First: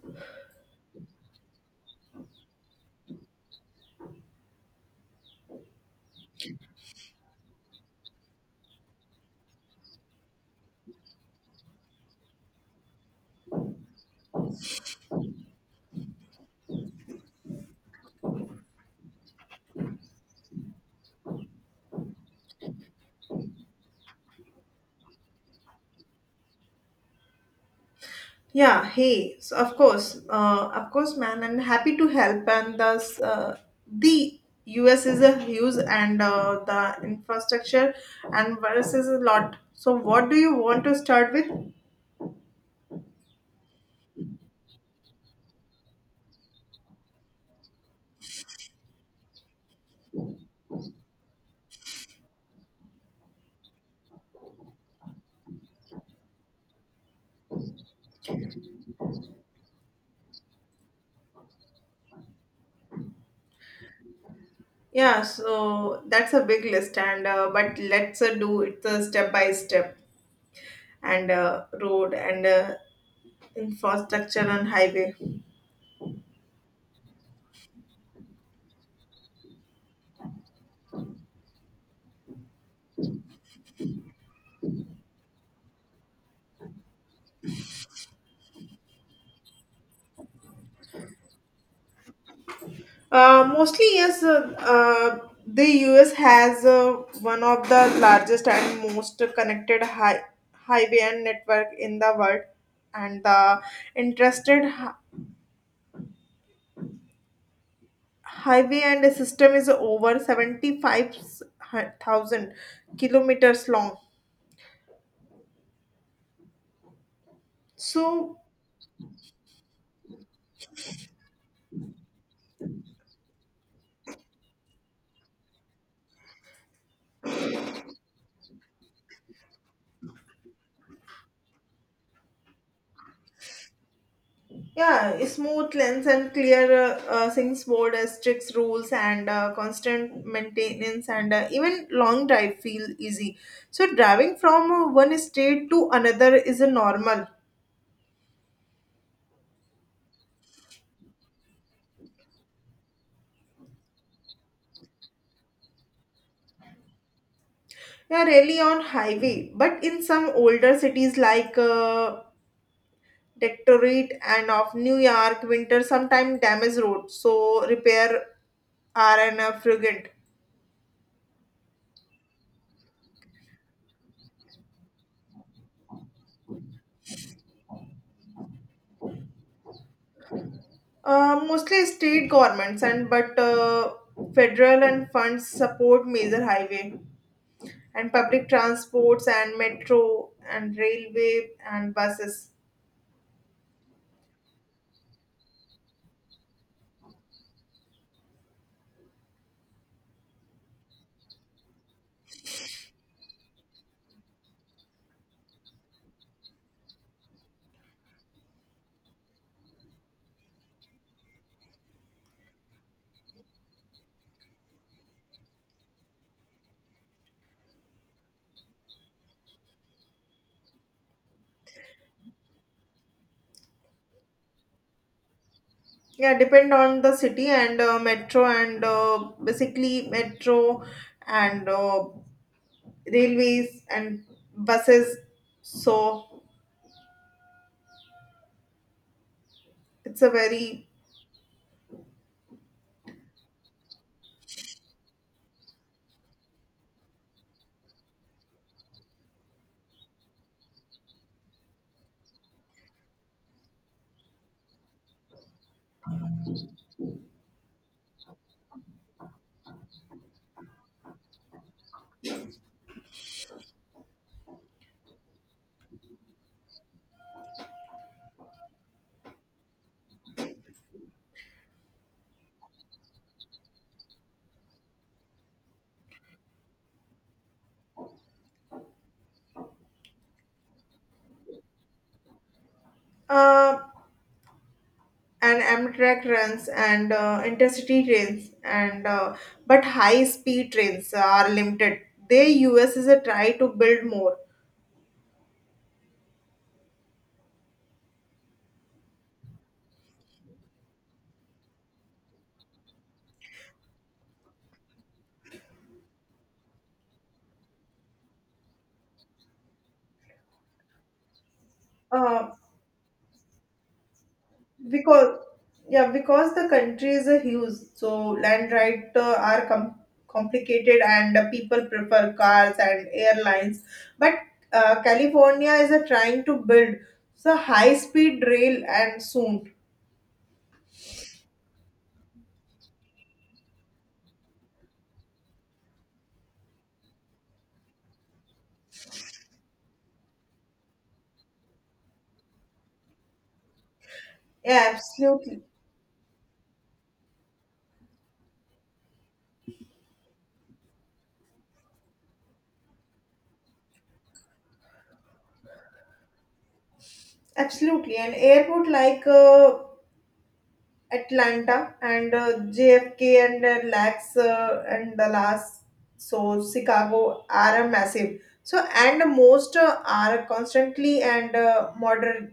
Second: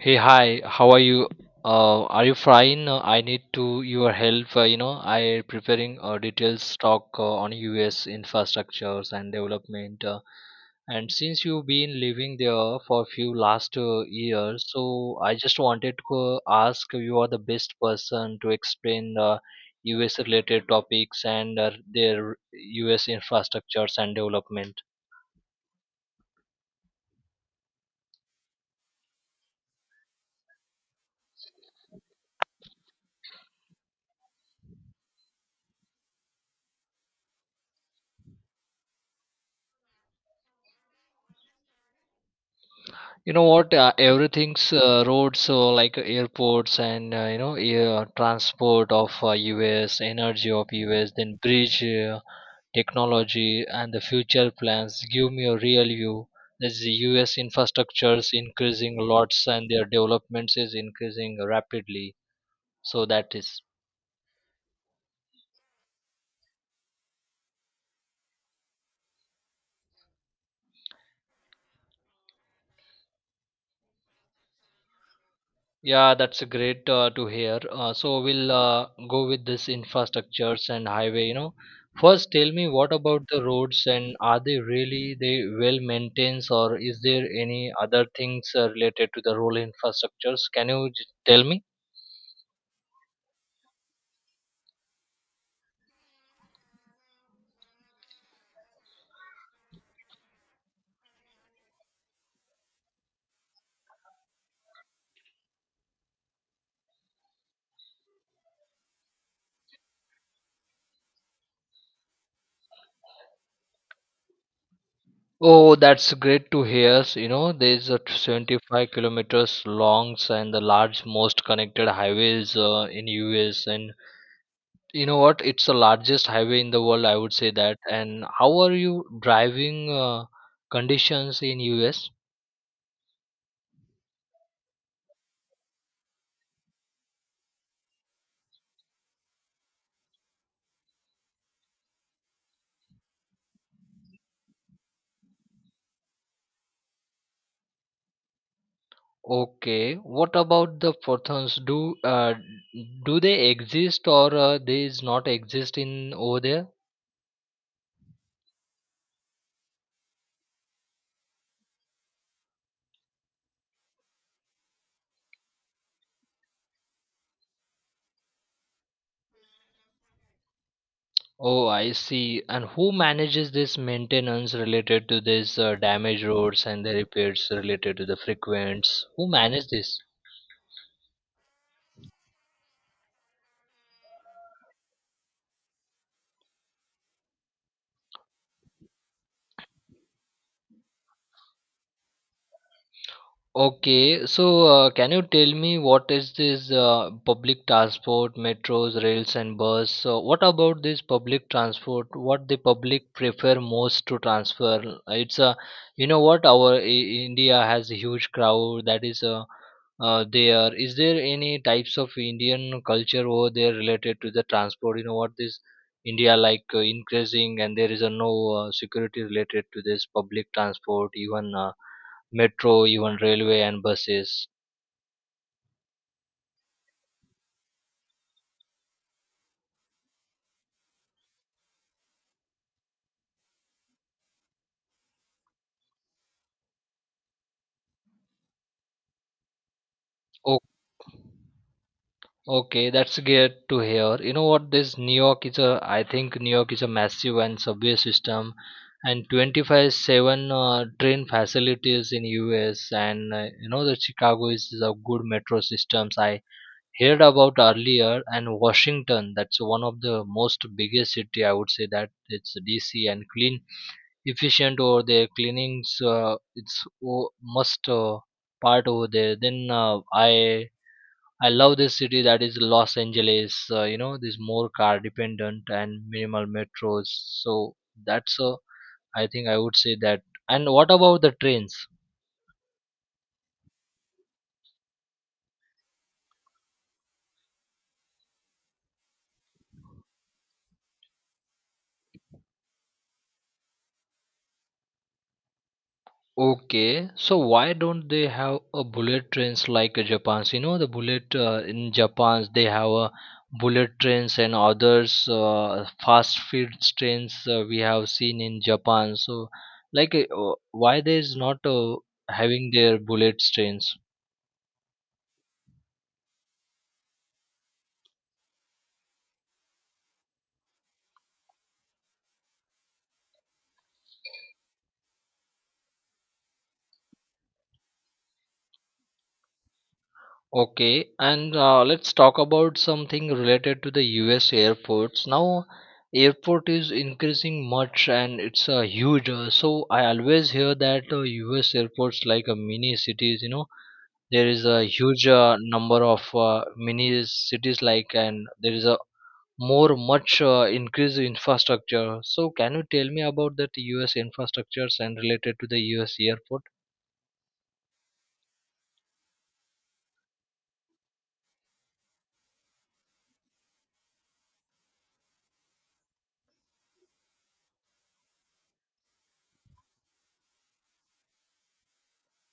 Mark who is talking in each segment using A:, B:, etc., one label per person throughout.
A: Hey, hi. How are you? Are you fine? I need to your help. I preparing a detailed stock on U.S. infrastructures and development. And since you've been living there for few last years, so I just wanted to ask you are the best person to explain U.S. related topics and their U.S. infrastructures and development.
B: Yeah, hey, so of course, man, and happy to help. And thus, the US is a huge and the infrastructure and virus is a lot. So, what do you want to start with?
A: You know what? Everything's roads, so like airports and air transport of US, energy of US, then bridge technology and the future plans. Give me a real view. That's the US infrastructures increasing lots and their developments is increasing rapidly. So that is.
B: Yeah, so that's a big list, and but let's do it step by step and road and infrastructure and highway.
A: Yeah, that's a great to hear. So we'll go with this infrastructures and highway, you know. First, tell me what about the roads and are they really they well maintained or is there any other things related to the road infrastructures? Can you tell me?
B: Mostly, yes. The U.S. has one of the largest and most connected highway and network in the world, and the interested highway and system is over 75,000 kilometers long.
A: Oh, that's great to hear. You know, there's a
B: So
A: 75 kilometers longs and the large most connected highways in US, and you know what? It's the largest highway in the world, I would say that. And how are you driving conditions in US?
B: yeah, a smooth lens and clear things board strict rules and constant maintenance and even long drive feel easy. So driving from one state to another is a normal.
A: Okay. What about the photons? Do they exist or they is not exist in over there?
B: Yeah, really on highway, but in some older cities like Detroit and of New York, winter sometimes damage roads. So repair are an frequent.
A: Oh, I see. And who manages this maintenance related to this damaged roads and the repairs related to the frequents? Who manage this?
B: Mostly state governments and but federal and funds support major highway and public transports and metro and railway and buses.
A: Okay, so can you tell me what is this public transport, metros, rails, and bus? So, what about this public transport? What the public prefer most to transfer? It's a, you know what, our I India has a huge crowd that is there. Is there any types of Indian culture over there related to the transport? You know what this India like increasing, and there is a no security related to this public transport, even. Metro, even railway and buses.
B: Yeah, depend on the city and metro and basically metro and railways and buses. So it's a
A: Oh,
B: very
A: okay, that's good to hear. You know what? This New York is a, I think New York is a massive and subway system, and 25/7 train facilities in US, and you know the Chicago is a good metro systems. I heard about earlier, and Washington, that's one of the most biggest city. I would say that it's DC and clean efficient or there cleanings it's must part over there, then I love this city that is Los Angeles. You know this more car dependent and minimal metros, so that's I think I would say that, and what about the trains?
B: uh, and Amtrak runs and intercity trains and but high speed trains are limited. They US is a try to build more.
A: Okay, so why don't they have a bullet trains like Japan's? You know, the bullet in Japan's they have a bullet trains and others fast food trains we have seen in Japan. So, like, why there's not
B: uh,
A: having their bullet trains?
B: because yeah because the country is a huge so land right are complicated and people prefer cars and airlines but California is a trying to build the high speed rail and soon.
A: Okay, and let's talk about something related to the US airports. Now, airport is increasing much and it's a huge. So I always hear that US airports like a mini cities, you know, there is a
B: Yeah,
A: huge
B: absolutely,
A: number of mini cities like, and there is a more much increased infrastructure. So can you tell me about that US infrastructures and related to the US airport?
B: an airport like Atlanta and JFK and LAX and Dallas, so Chicago are a massive. So and most are constantly and modern,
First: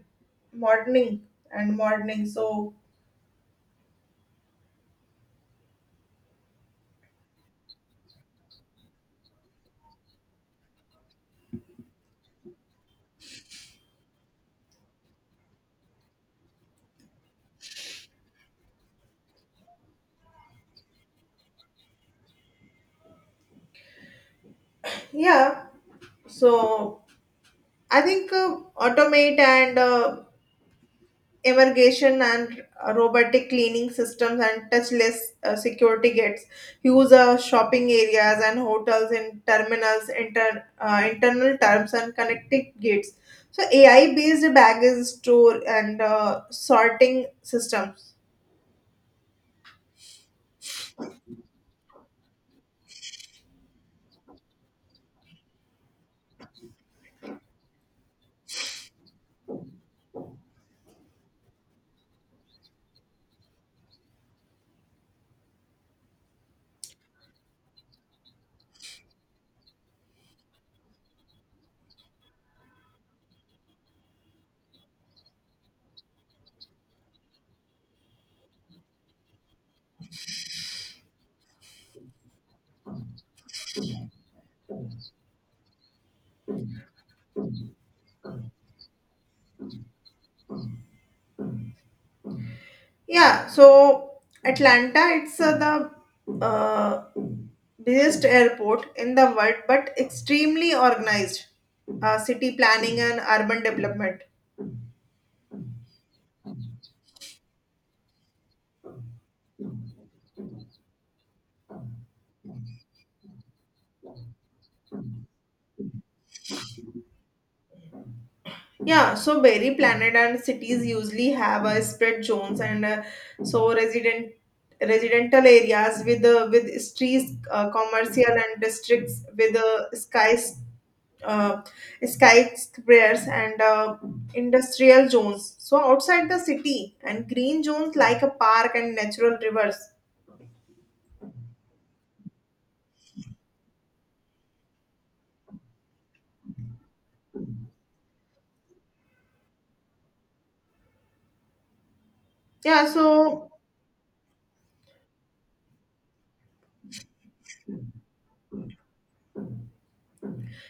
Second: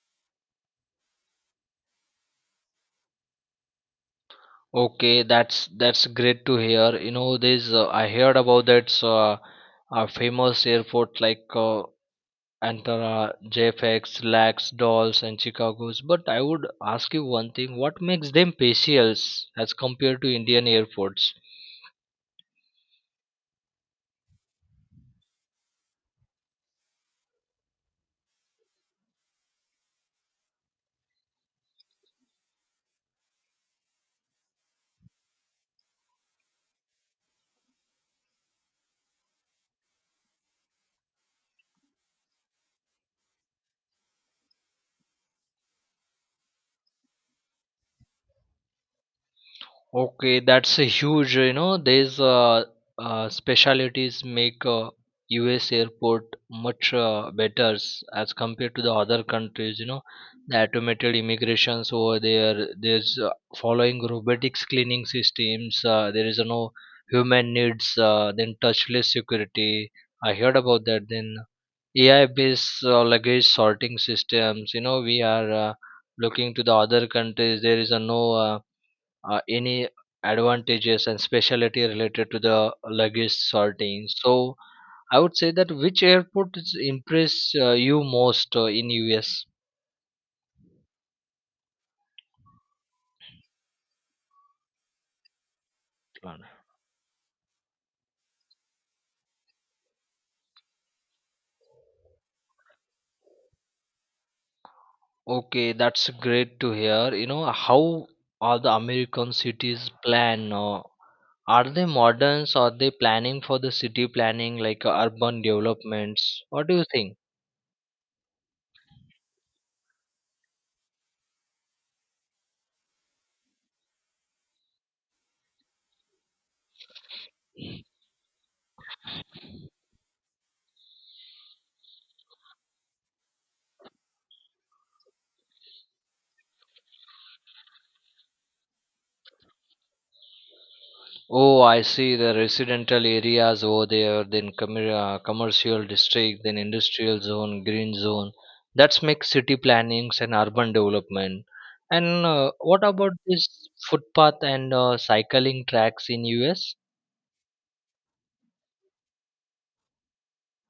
B: moderning moderning. So
A: Okay, that's great to hear. You know, there's I heard about that famous airport like Antara, JFX, LAX, Dulles, and Chicago's. But I would ask you one thing: what makes them special as compared to Indian airports?
B: yeah, so I think automate and irrigation and robotic cleaning systems and touchless security gates use shopping areas and hotels in terminals internal terms and connected gates, so AI based baggage store and sorting systems.
A: Okay, that's a huge, you know, these specialities make US airport much better as compared to the other countries, you know, the automated immigrations over there, there's following robotics cleaning systems, there is no human needs, then touchless security. I heard about that. Then AI-based luggage sorting systems, you know, we are looking to the other countries. There is a no. Any advantages and specialty related to the luggage sorting. So I would say that which airport is impress you most in US?
B: Yeah, so Atlanta, it's the
A: Plan?
B: busiest airport in the world, but extremely organized city planning and urban development.
A: Okay, that's great to hear. You know how are the American cities plan? Are they moderns? Are they planning for the city planning like urban developments? What do you think?
B: Yeah, so berry planet and cities usually have a spread zones and so residential areas with with streets, commercial and districts with skies uh, skyscrapers and industrial zones. So outside the city and green zones like a park and natural rivers.
A: Oh, I see the residential areas over there, then commercial district, then industrial zone, green zone. That's makes city plannings and urban development. And what
B: Yeah,
A: about
B: so
A: this footpath and cycling tracks in US?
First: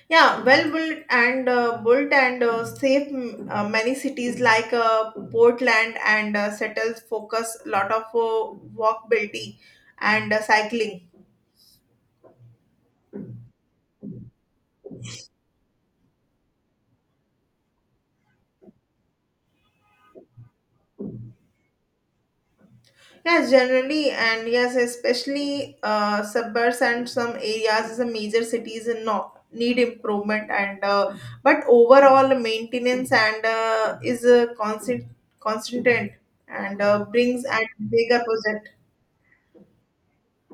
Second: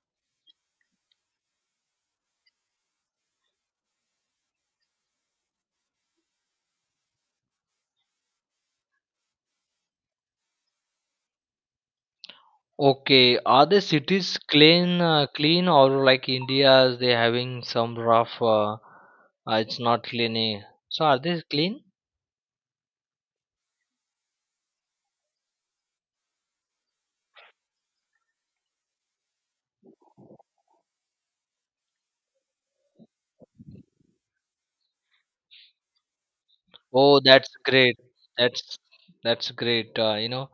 B: yeah, well built and safe. Many cities like Portland and Seattle's focus a lot of walkability and cycling.
A: Okay, are the cities clean, clean, or like India's they having some rough? It's not clean, eh? So are they clean?
B: Yes, generally, and yes, especially suburbs and some areas, the major cities in no need improvement and but overall maintenance and is a constant and
A: Oh,
B: brings
A: that's
B: and
A: great.
B: bigger project.
A: That's that's great. You know,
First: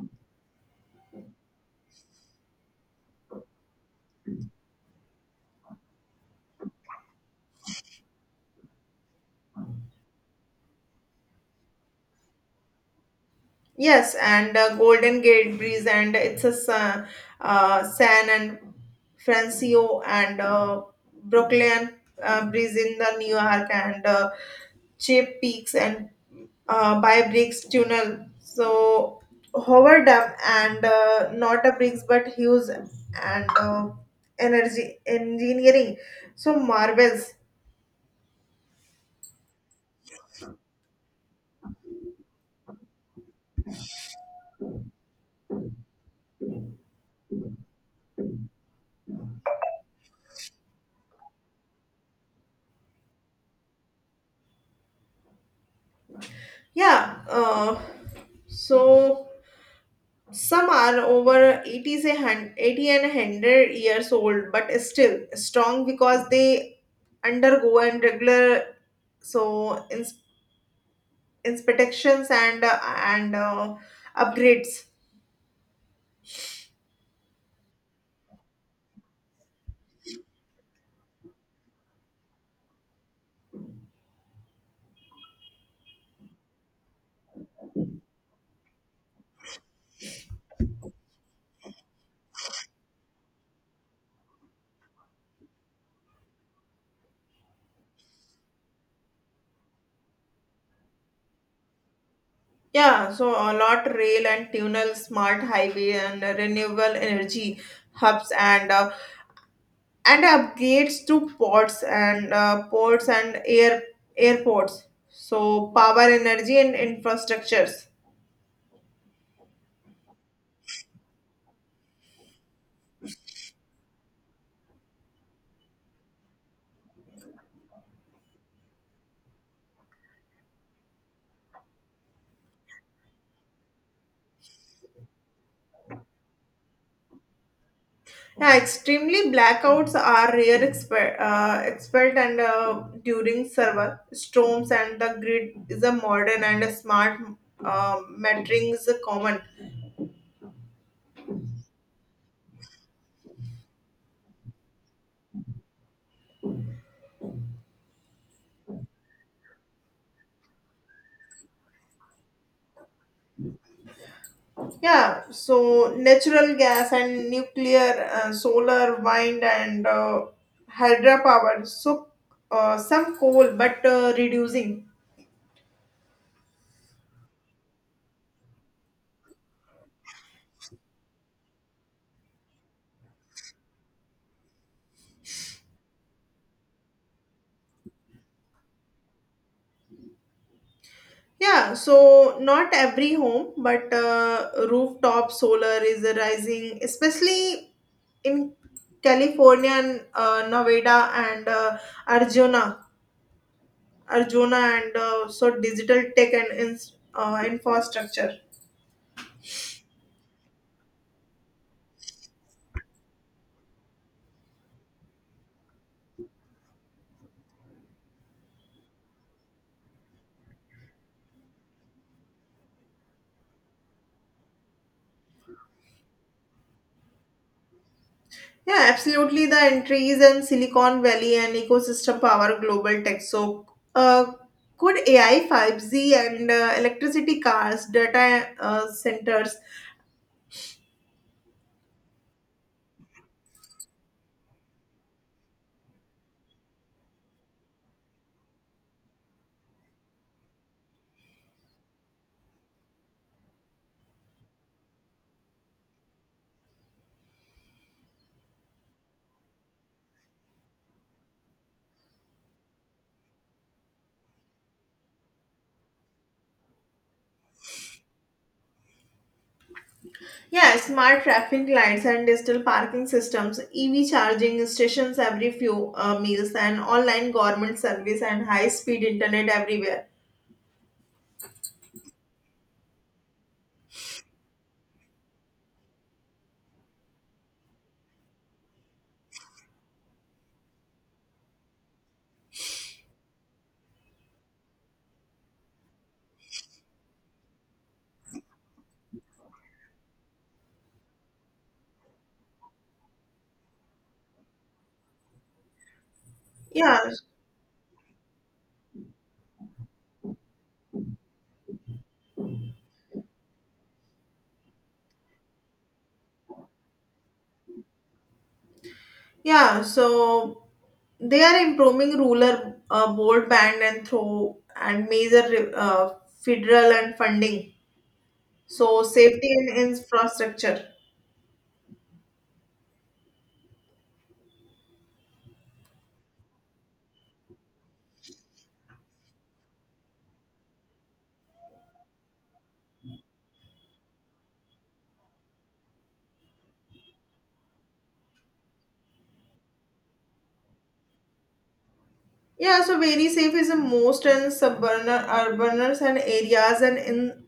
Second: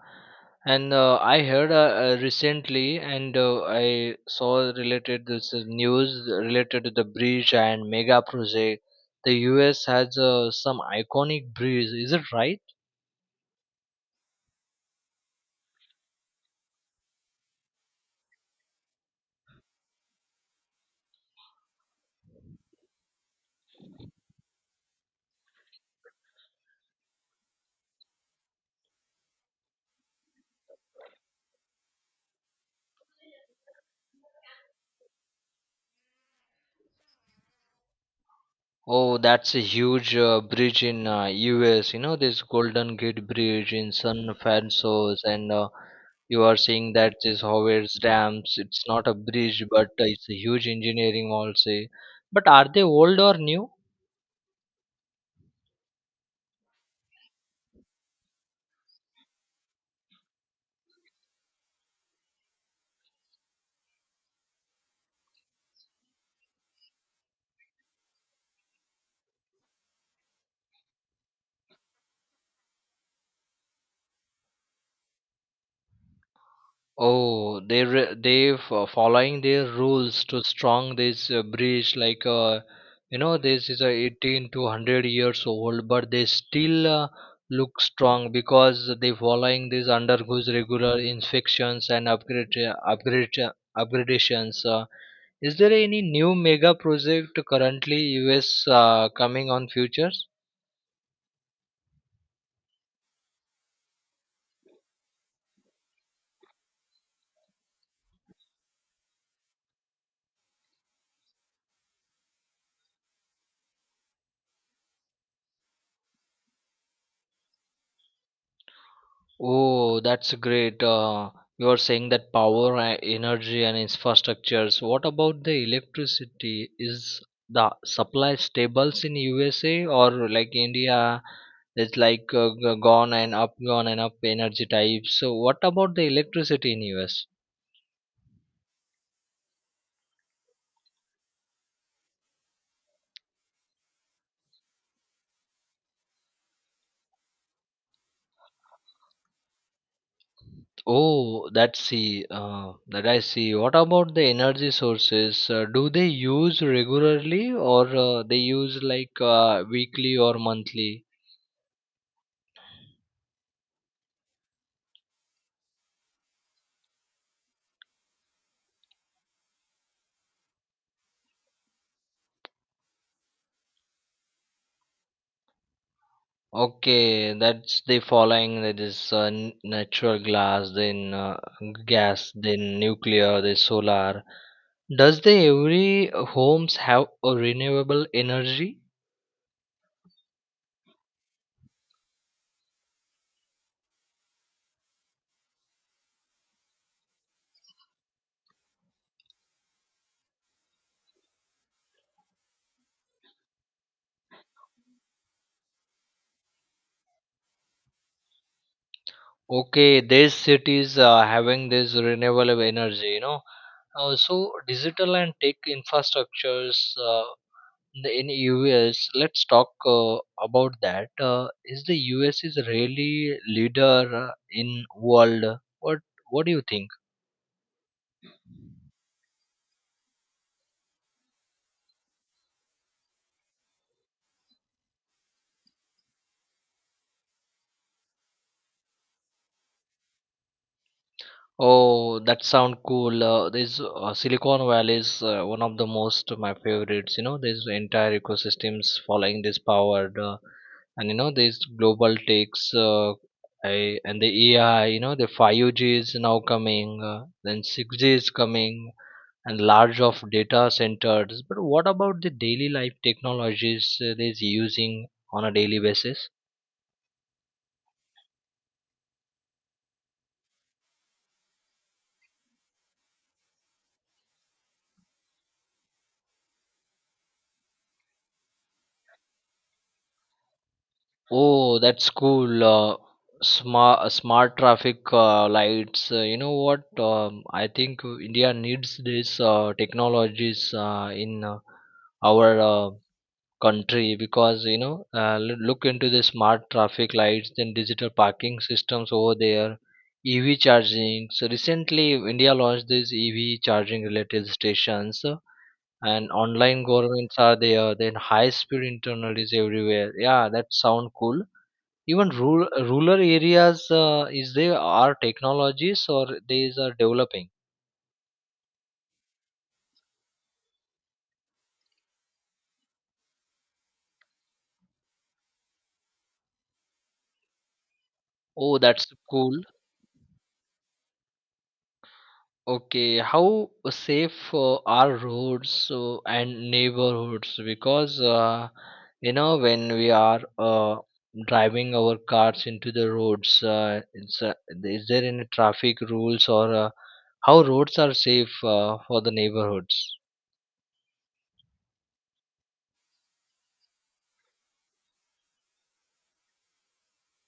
A: and I heard recently, and I saw related this news related to the bridge and mega project. The U.S. has some iconic bridge. Is it right?
B: Yes, and Golden Gate Bridge, and it's a San and Francisco, and Brooklyn Bridge in the New York, and Cheap Peaks and by Briggs Tunnel. So Howard Dam and not a Briggs, but Hughes and uh, Energy Engineering. So marvels,
A: Oh, that's a huge bridge in US. You know this Golden Gate Bridge in San Francisco, and you are saying that this Howard's Dams. It's not a bridge, but it's a huge engineering. Also, but are they old or new?
B: yeah. So some are over 80, say, 80 and 100 years old, but still strong because they undergo and regular, so inspections and upgrades.
A: Oh, they re- they f- following their rules to strong this bridge like you know this is a 18 to 100 years old but they still look strong because they following this undergoes regular inspections and upgrade upgrade upgradations. Is there any new mega project currently US coming on futures?
B: Yeah, so a lot rail and tunnel, smart highway and renewable energy hubs, and upgrades to ports and airports. So power, energy and infrastructures.
A: Oh, that's great. You're saying that power, energy, and infrastructures. What about the electricity? Is the supply stables in USA or like India? It's like gone and up energy types. So, what about the electricity in US?
B: Yeah, extremely, blackouts are rare, expert and during server storms, and the grid is a modern and a smart metering is a common.
A: Oh, that's see. That I see. What about the energy sources? Do they use regularly or they use like weekly or monthly?
B: Yeah, so natural gas and nuclear, solar, wind and hydropower. So some coal, but reducing.
A: Okay, that's the following that is natural glass, then gas, then nuclear, then solar. Does the every homes have a renewable energy?
B: Yeah, so not every home, but rooftop solar is rising, especially in California and Nevada and Arjuna, Arjuna, and so digital tech and ins infrastructure.
A: Okay, these cities are having this renewable energy, you know. So digital and tech infrastructures uh, in the in US. Let's talk about that. Is the US is really leader in world? What What do you think?
B: Yeah, absolutely. The entries in Silicon Valley and ecosystem power global tech. So, uh, could AI, 5G, and electricity cars, data centers.
A: Oh, that sound cool. This Silicon Valley is one of the most my favorites. You know, these entire ecosystems following this powered, and you know these global takes, and the AI. You know, the 5G is now coming, then 6G is coming, and large of data centers. But what about the daily life technologies they're using on a daily basis?
B: Yeah, smart traffic lights and digital parking systems, EV charging stations every few meals, and online government service and high-speed internet everywhere.
A: Oh, that's cool. Smart traffic lights. You know what? I think India needs these technologies in our country because you know, look into the smart traffic lights, then digital parking systems over there, EV charging. So recently, India launched these EV charging related stations. And online
B: Yeah,
A: governments are there, then high speed internet is everywhere. Yeah, that sound cool. Even rural areas, is there are technologies or these are developing?
B: yeah. So they are improving rural broadband and through and major federal and funding.
A: Oh,
B: So
A: that's
B: safety
A: cool.
B: and infrastructure.
A: Okay, how safe are roads and neighborhoods? Because you know, when we are driving our cars into the roads, is there any traffic rules or how roads are safe for the neighborhoods?
B: Yeah, so very safe is the most in suburban, urbaners and areas, and in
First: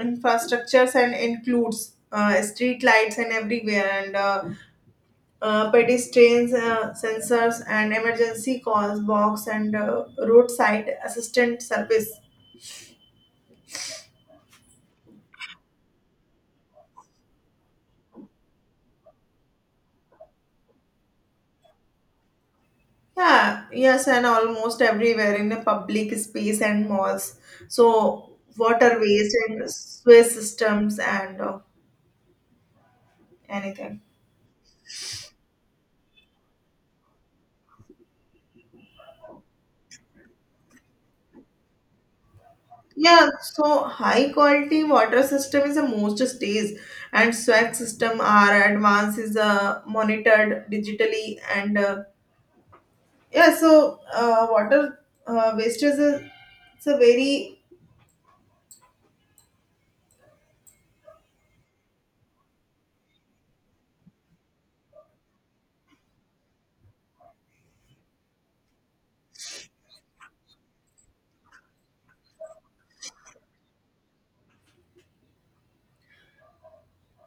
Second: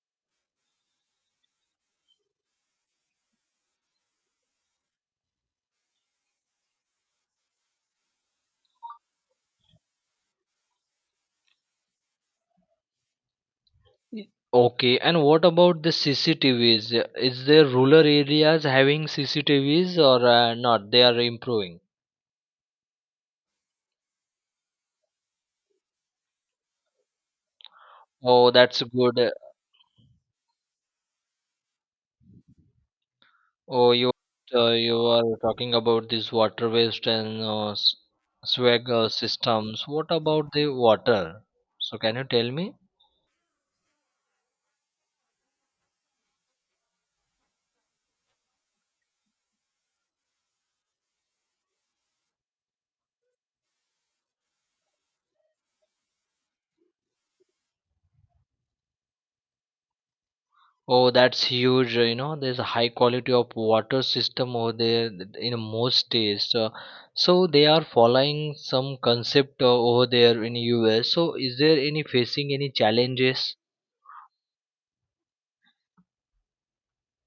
B: infrastructures, and includes street lights and everywhere and pedestrians sensors and emergency calls box and roadside assistant service.
A: Okay, and what about the CCTVs? Is there rural areas having CCTVs or not? They are improving.
B: Yeah, yes, and almost everywhere in the public space and malls. So
A: Oh, that's good.
B: waterways and sewer systems and
A: Oh,
B: anything.
A: you are talking about this water waste and swag systems. What about the water? So can you tell me?
B: Yeah, so high quality water system is the most stays, and swag system are advanced is monitored digitally, and yeah, so water waste is a, it's a very.
A: Oh, that's huge. You know, there's a high quality of water system over there in most states. So they are following some concept over there in US. So is there any facing any challenges?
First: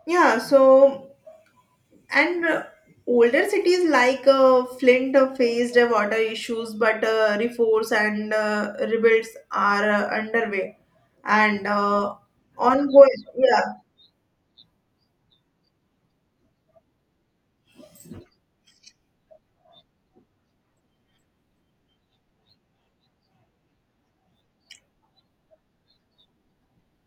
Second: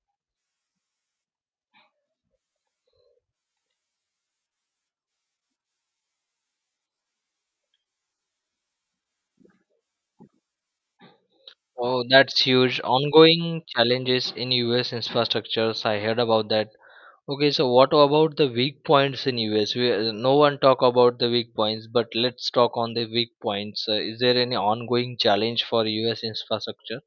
B: Yeah, so, and older cities like Flint faced water issues, but reforms and rebuilds are underway and
A: Oh, that's huge.
B: ongoing,
A: Ongoing
B: yeah.
A: challenges in US infrastructures. I heard about that. Okay, so what about the weak points in US? We, no one talk about the weak points, but let's talk on the weak points. Is there any ongoing challenge for US infrastructure?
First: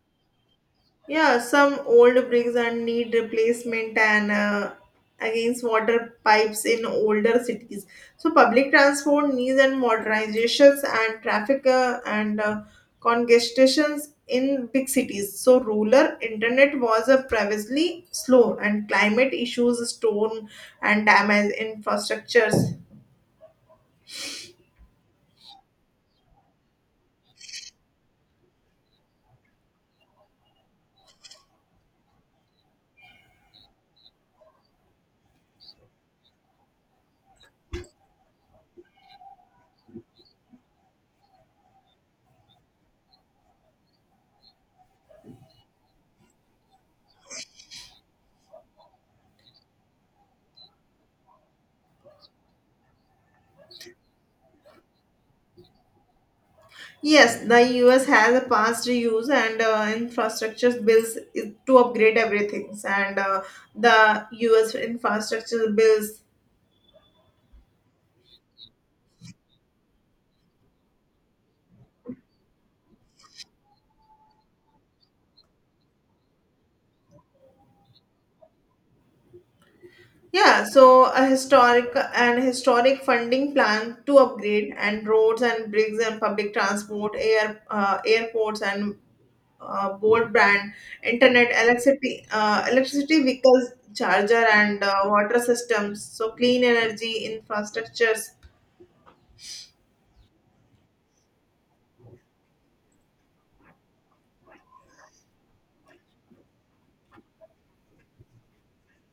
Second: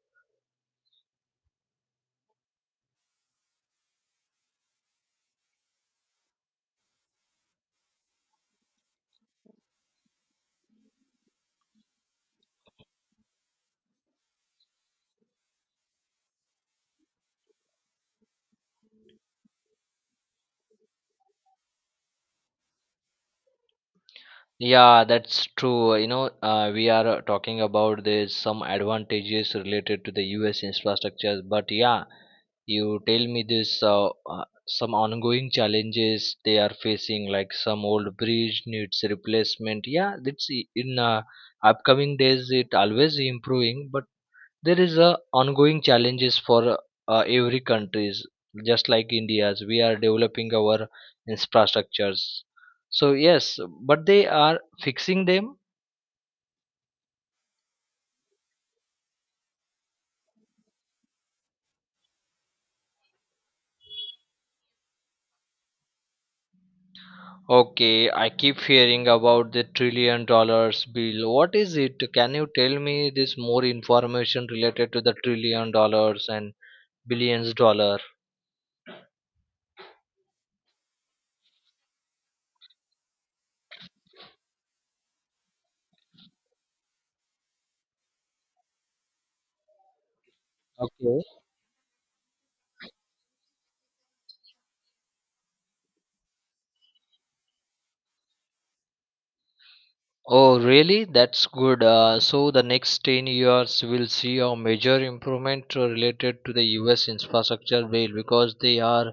B: Yeah, some old bricks and need replacement and against water pipes in older cities. So public transport needs and modernizations and traffic and congestions in big cities. So rural internet was previously slow, and climate issues, storm and damage infrastructures.
A: Yeah, that's true. You know, we are talking about this some advantages related to the US infrastructure, but yeah, you tell me this some ongoing challenges they are facing, like some old bridge needs replacement. Yeah, that's I- in upcoming days it always improving, but there is a ongoing challenges for every countries, just like India's. We are developing our infrastructures, so yes, but they are fixing them.
B: Yes, the US has a past reuse and infrastructure bills to upgrade everything, and the US infrastructure bills.
A: Okay, I keep hearing about the trillion dollars bill. What is it? Can you tell me this more information related to the trillion dollars and billions dollar?
B: Yeah, so a historic funding plan to upgrade and roads and bridges and public transport, airports and broadband,
A: Okay.
B: internet, electricity vehicles, charger and water systems. So clean energy infrastructures.
A: Oh, really? That's good. So the next 10 years will see a major improvement related to the US infrastructure bill because they are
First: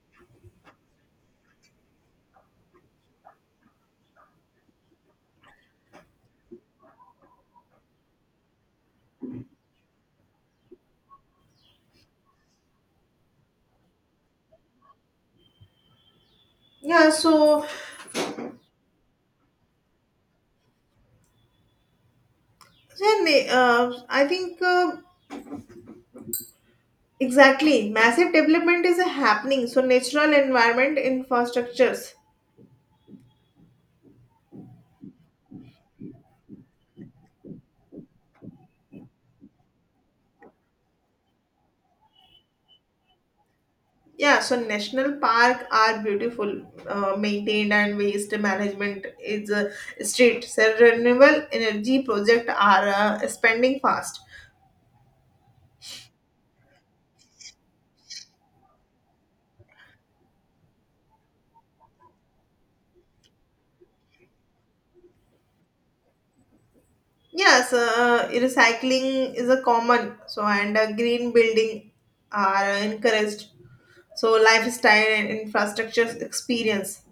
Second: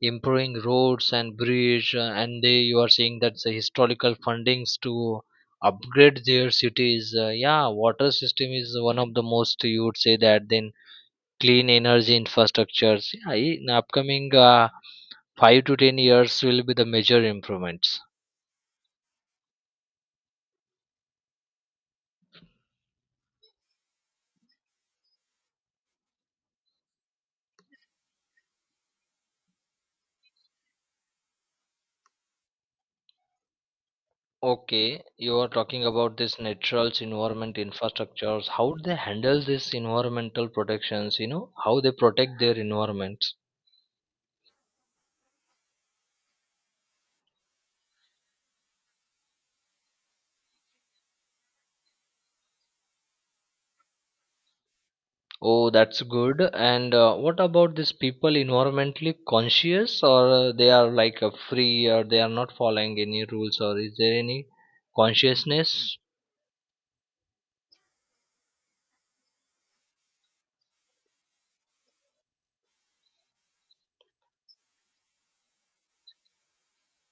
A: improving roads and bridge, and they you are seeing that the historical fundings to upgrade their cities. Yeah, water system is one of the most you would say that, then clean energy infrastructures. Yeah, in upcoming 5 to 10 years will be the
B: Yeah,
A: major
B: so
A: improvements.
B: So, Yeah, na- uh, I think, exactly. Massive development is happening. So natural environment infrastructures.
A: Okay, you are talking about this natural environment infrastructures. How they handle this environmental protections? You know how they protect their environments.
B: Yeah, so national park are beautiful, maintained, and waste management is strict. So renewable energy project are spending fast.
A: Oh, that's good. And what about these people environmentally conscious, or they are like free, or they are not following any rules, or is there any consciousness?
B: Yes, recycling is a common. So and green building are encouraged. So lifestyle and infrastructure experience.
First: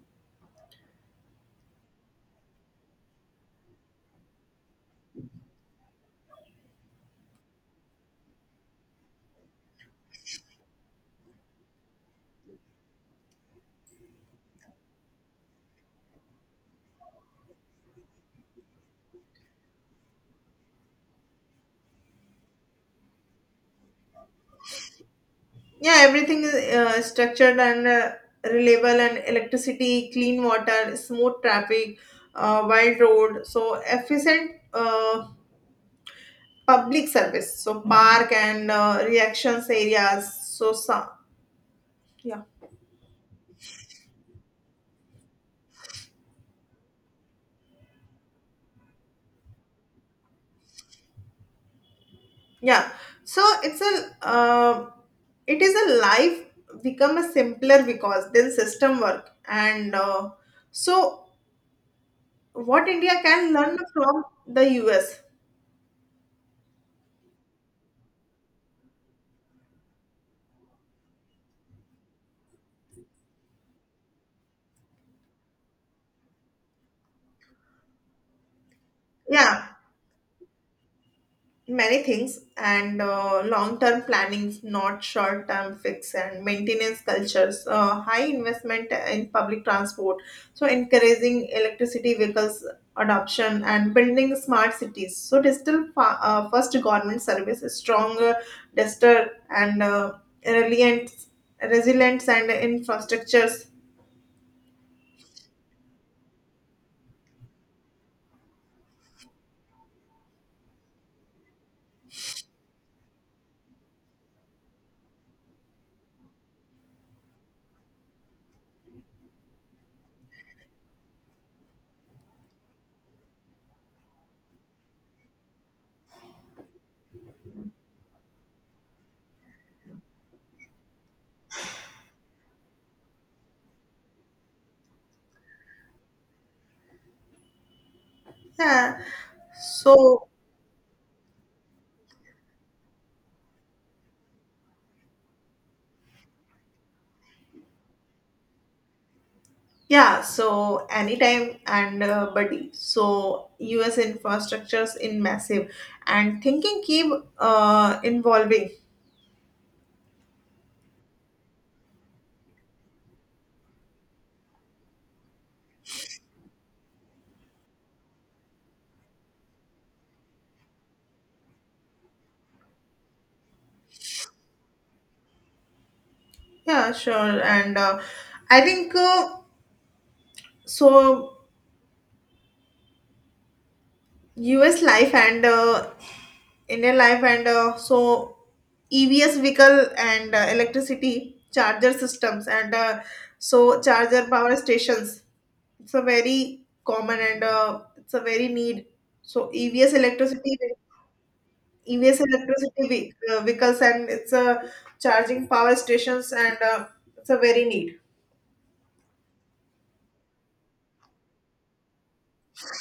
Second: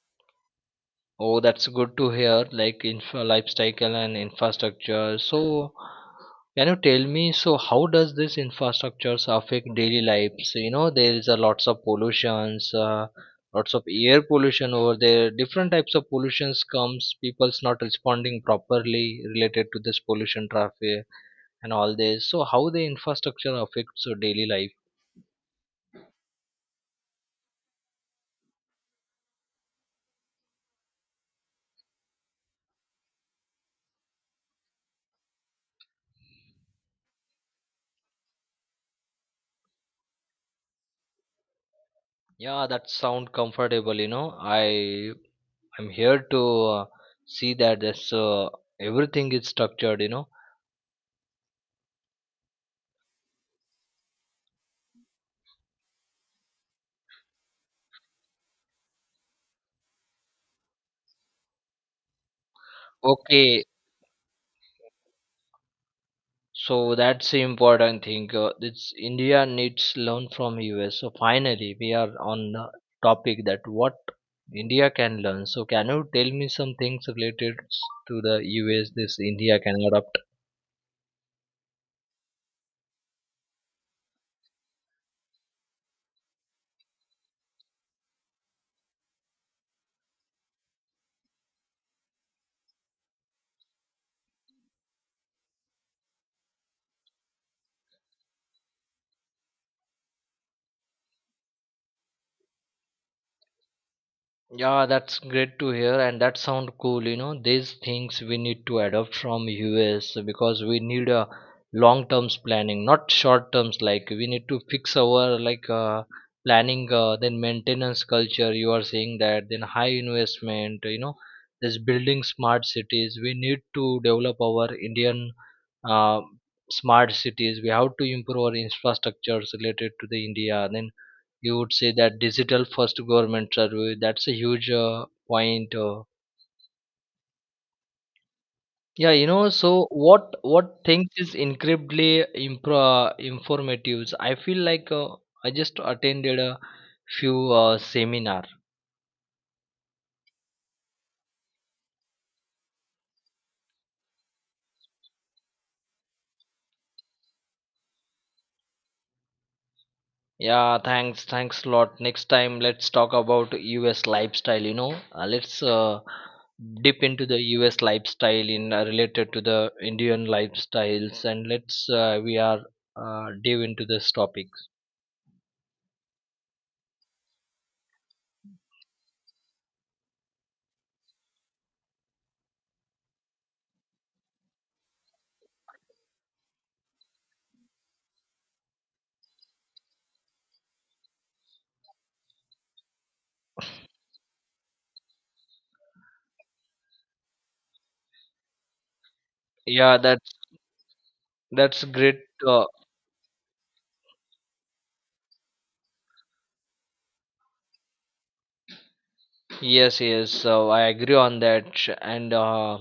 A: Oh, that's good to hear, like infra lifecycle and infrastructure. So, can you tell me, so how does this infrastructures affect daily lives? You know, there is a lots of pollutions, lots of air pollution over there. Different types of pollutions comes, people's not responding properly related to this pollution traffic and all this. So, how the infrastructure affects your daily life?
B: Yeah, everything is structured and reliable, and electricity, clean water, smooth traffic, wide road. So efficient public service. So park and reactions areas. So some, yeah,
A: Yeah, that sound comfortable, you know. I'm here to uh, see that this everything is structured, you know.
B: yeah. So it's a it is a life become a simpler because then system work and so what India can
A: Okay,
B: learn from the US.
A: so that's the important thing. It's India needs learn from US. So finally, we are on the topic that what India can learn. So can you tell me some things related to the US? This India can
B: Yeah,
A: learn.
B: many things, and long-term planning, not short-term fix and maintenance cultures, high investment in public transport, so encouraging electricity vehicles adoption and building smart cities. So digital first government service is stronger, digital and resilient, resilience and infrastructures.
A: Yeah, that's great to hear, and that sound cool. You know, these things we need to adopt from US because we need a long terms planning, not short terms. Like we need to fix our like planning, then maintenance culture. You are saying that then high investment. You know, this building smart cities. We need to develop our Indian uh, smart cities. We have to improve our infrastructures related to the India. Then you would say that digital first government survey, that's a huge point,
B: Yeah.
A: yeah, you know, so
B: So
A: what things is incredibly impro informative. I feel like I just attended a few seminar.
B: yeah, so anytime and buddy. So US infrastructures in massive, and thinking keep involving.
A: Yeah, thanks a lot. Next time let's talk about US lifestyle, you know. Let's dip into the US lifestyle in related to the Indian lifestyles, and let's we are dive into this topic.
B: Yeah, sure. And I think, so US life and Indian life and so EVS vehicle and electricity charger systems and so charger power stations. It's a very common and it's a very need. So EVS
A: Yeah, that's
B: electricity
A: That's great.
B: EVs
A: Uh,
B: electricity vehicles, and it's a charging power stations and it's a very need.
A: yes, yes. So I agree on that. And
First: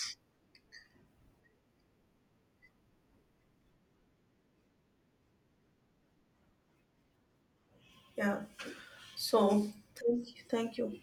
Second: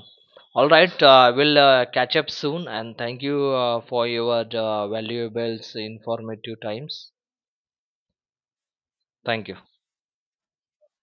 A: all right, we'll catch up soon. And thank you for your valuable, informative times.
B: Yeah.
A: Thank you.
B: So thank you. Thank you.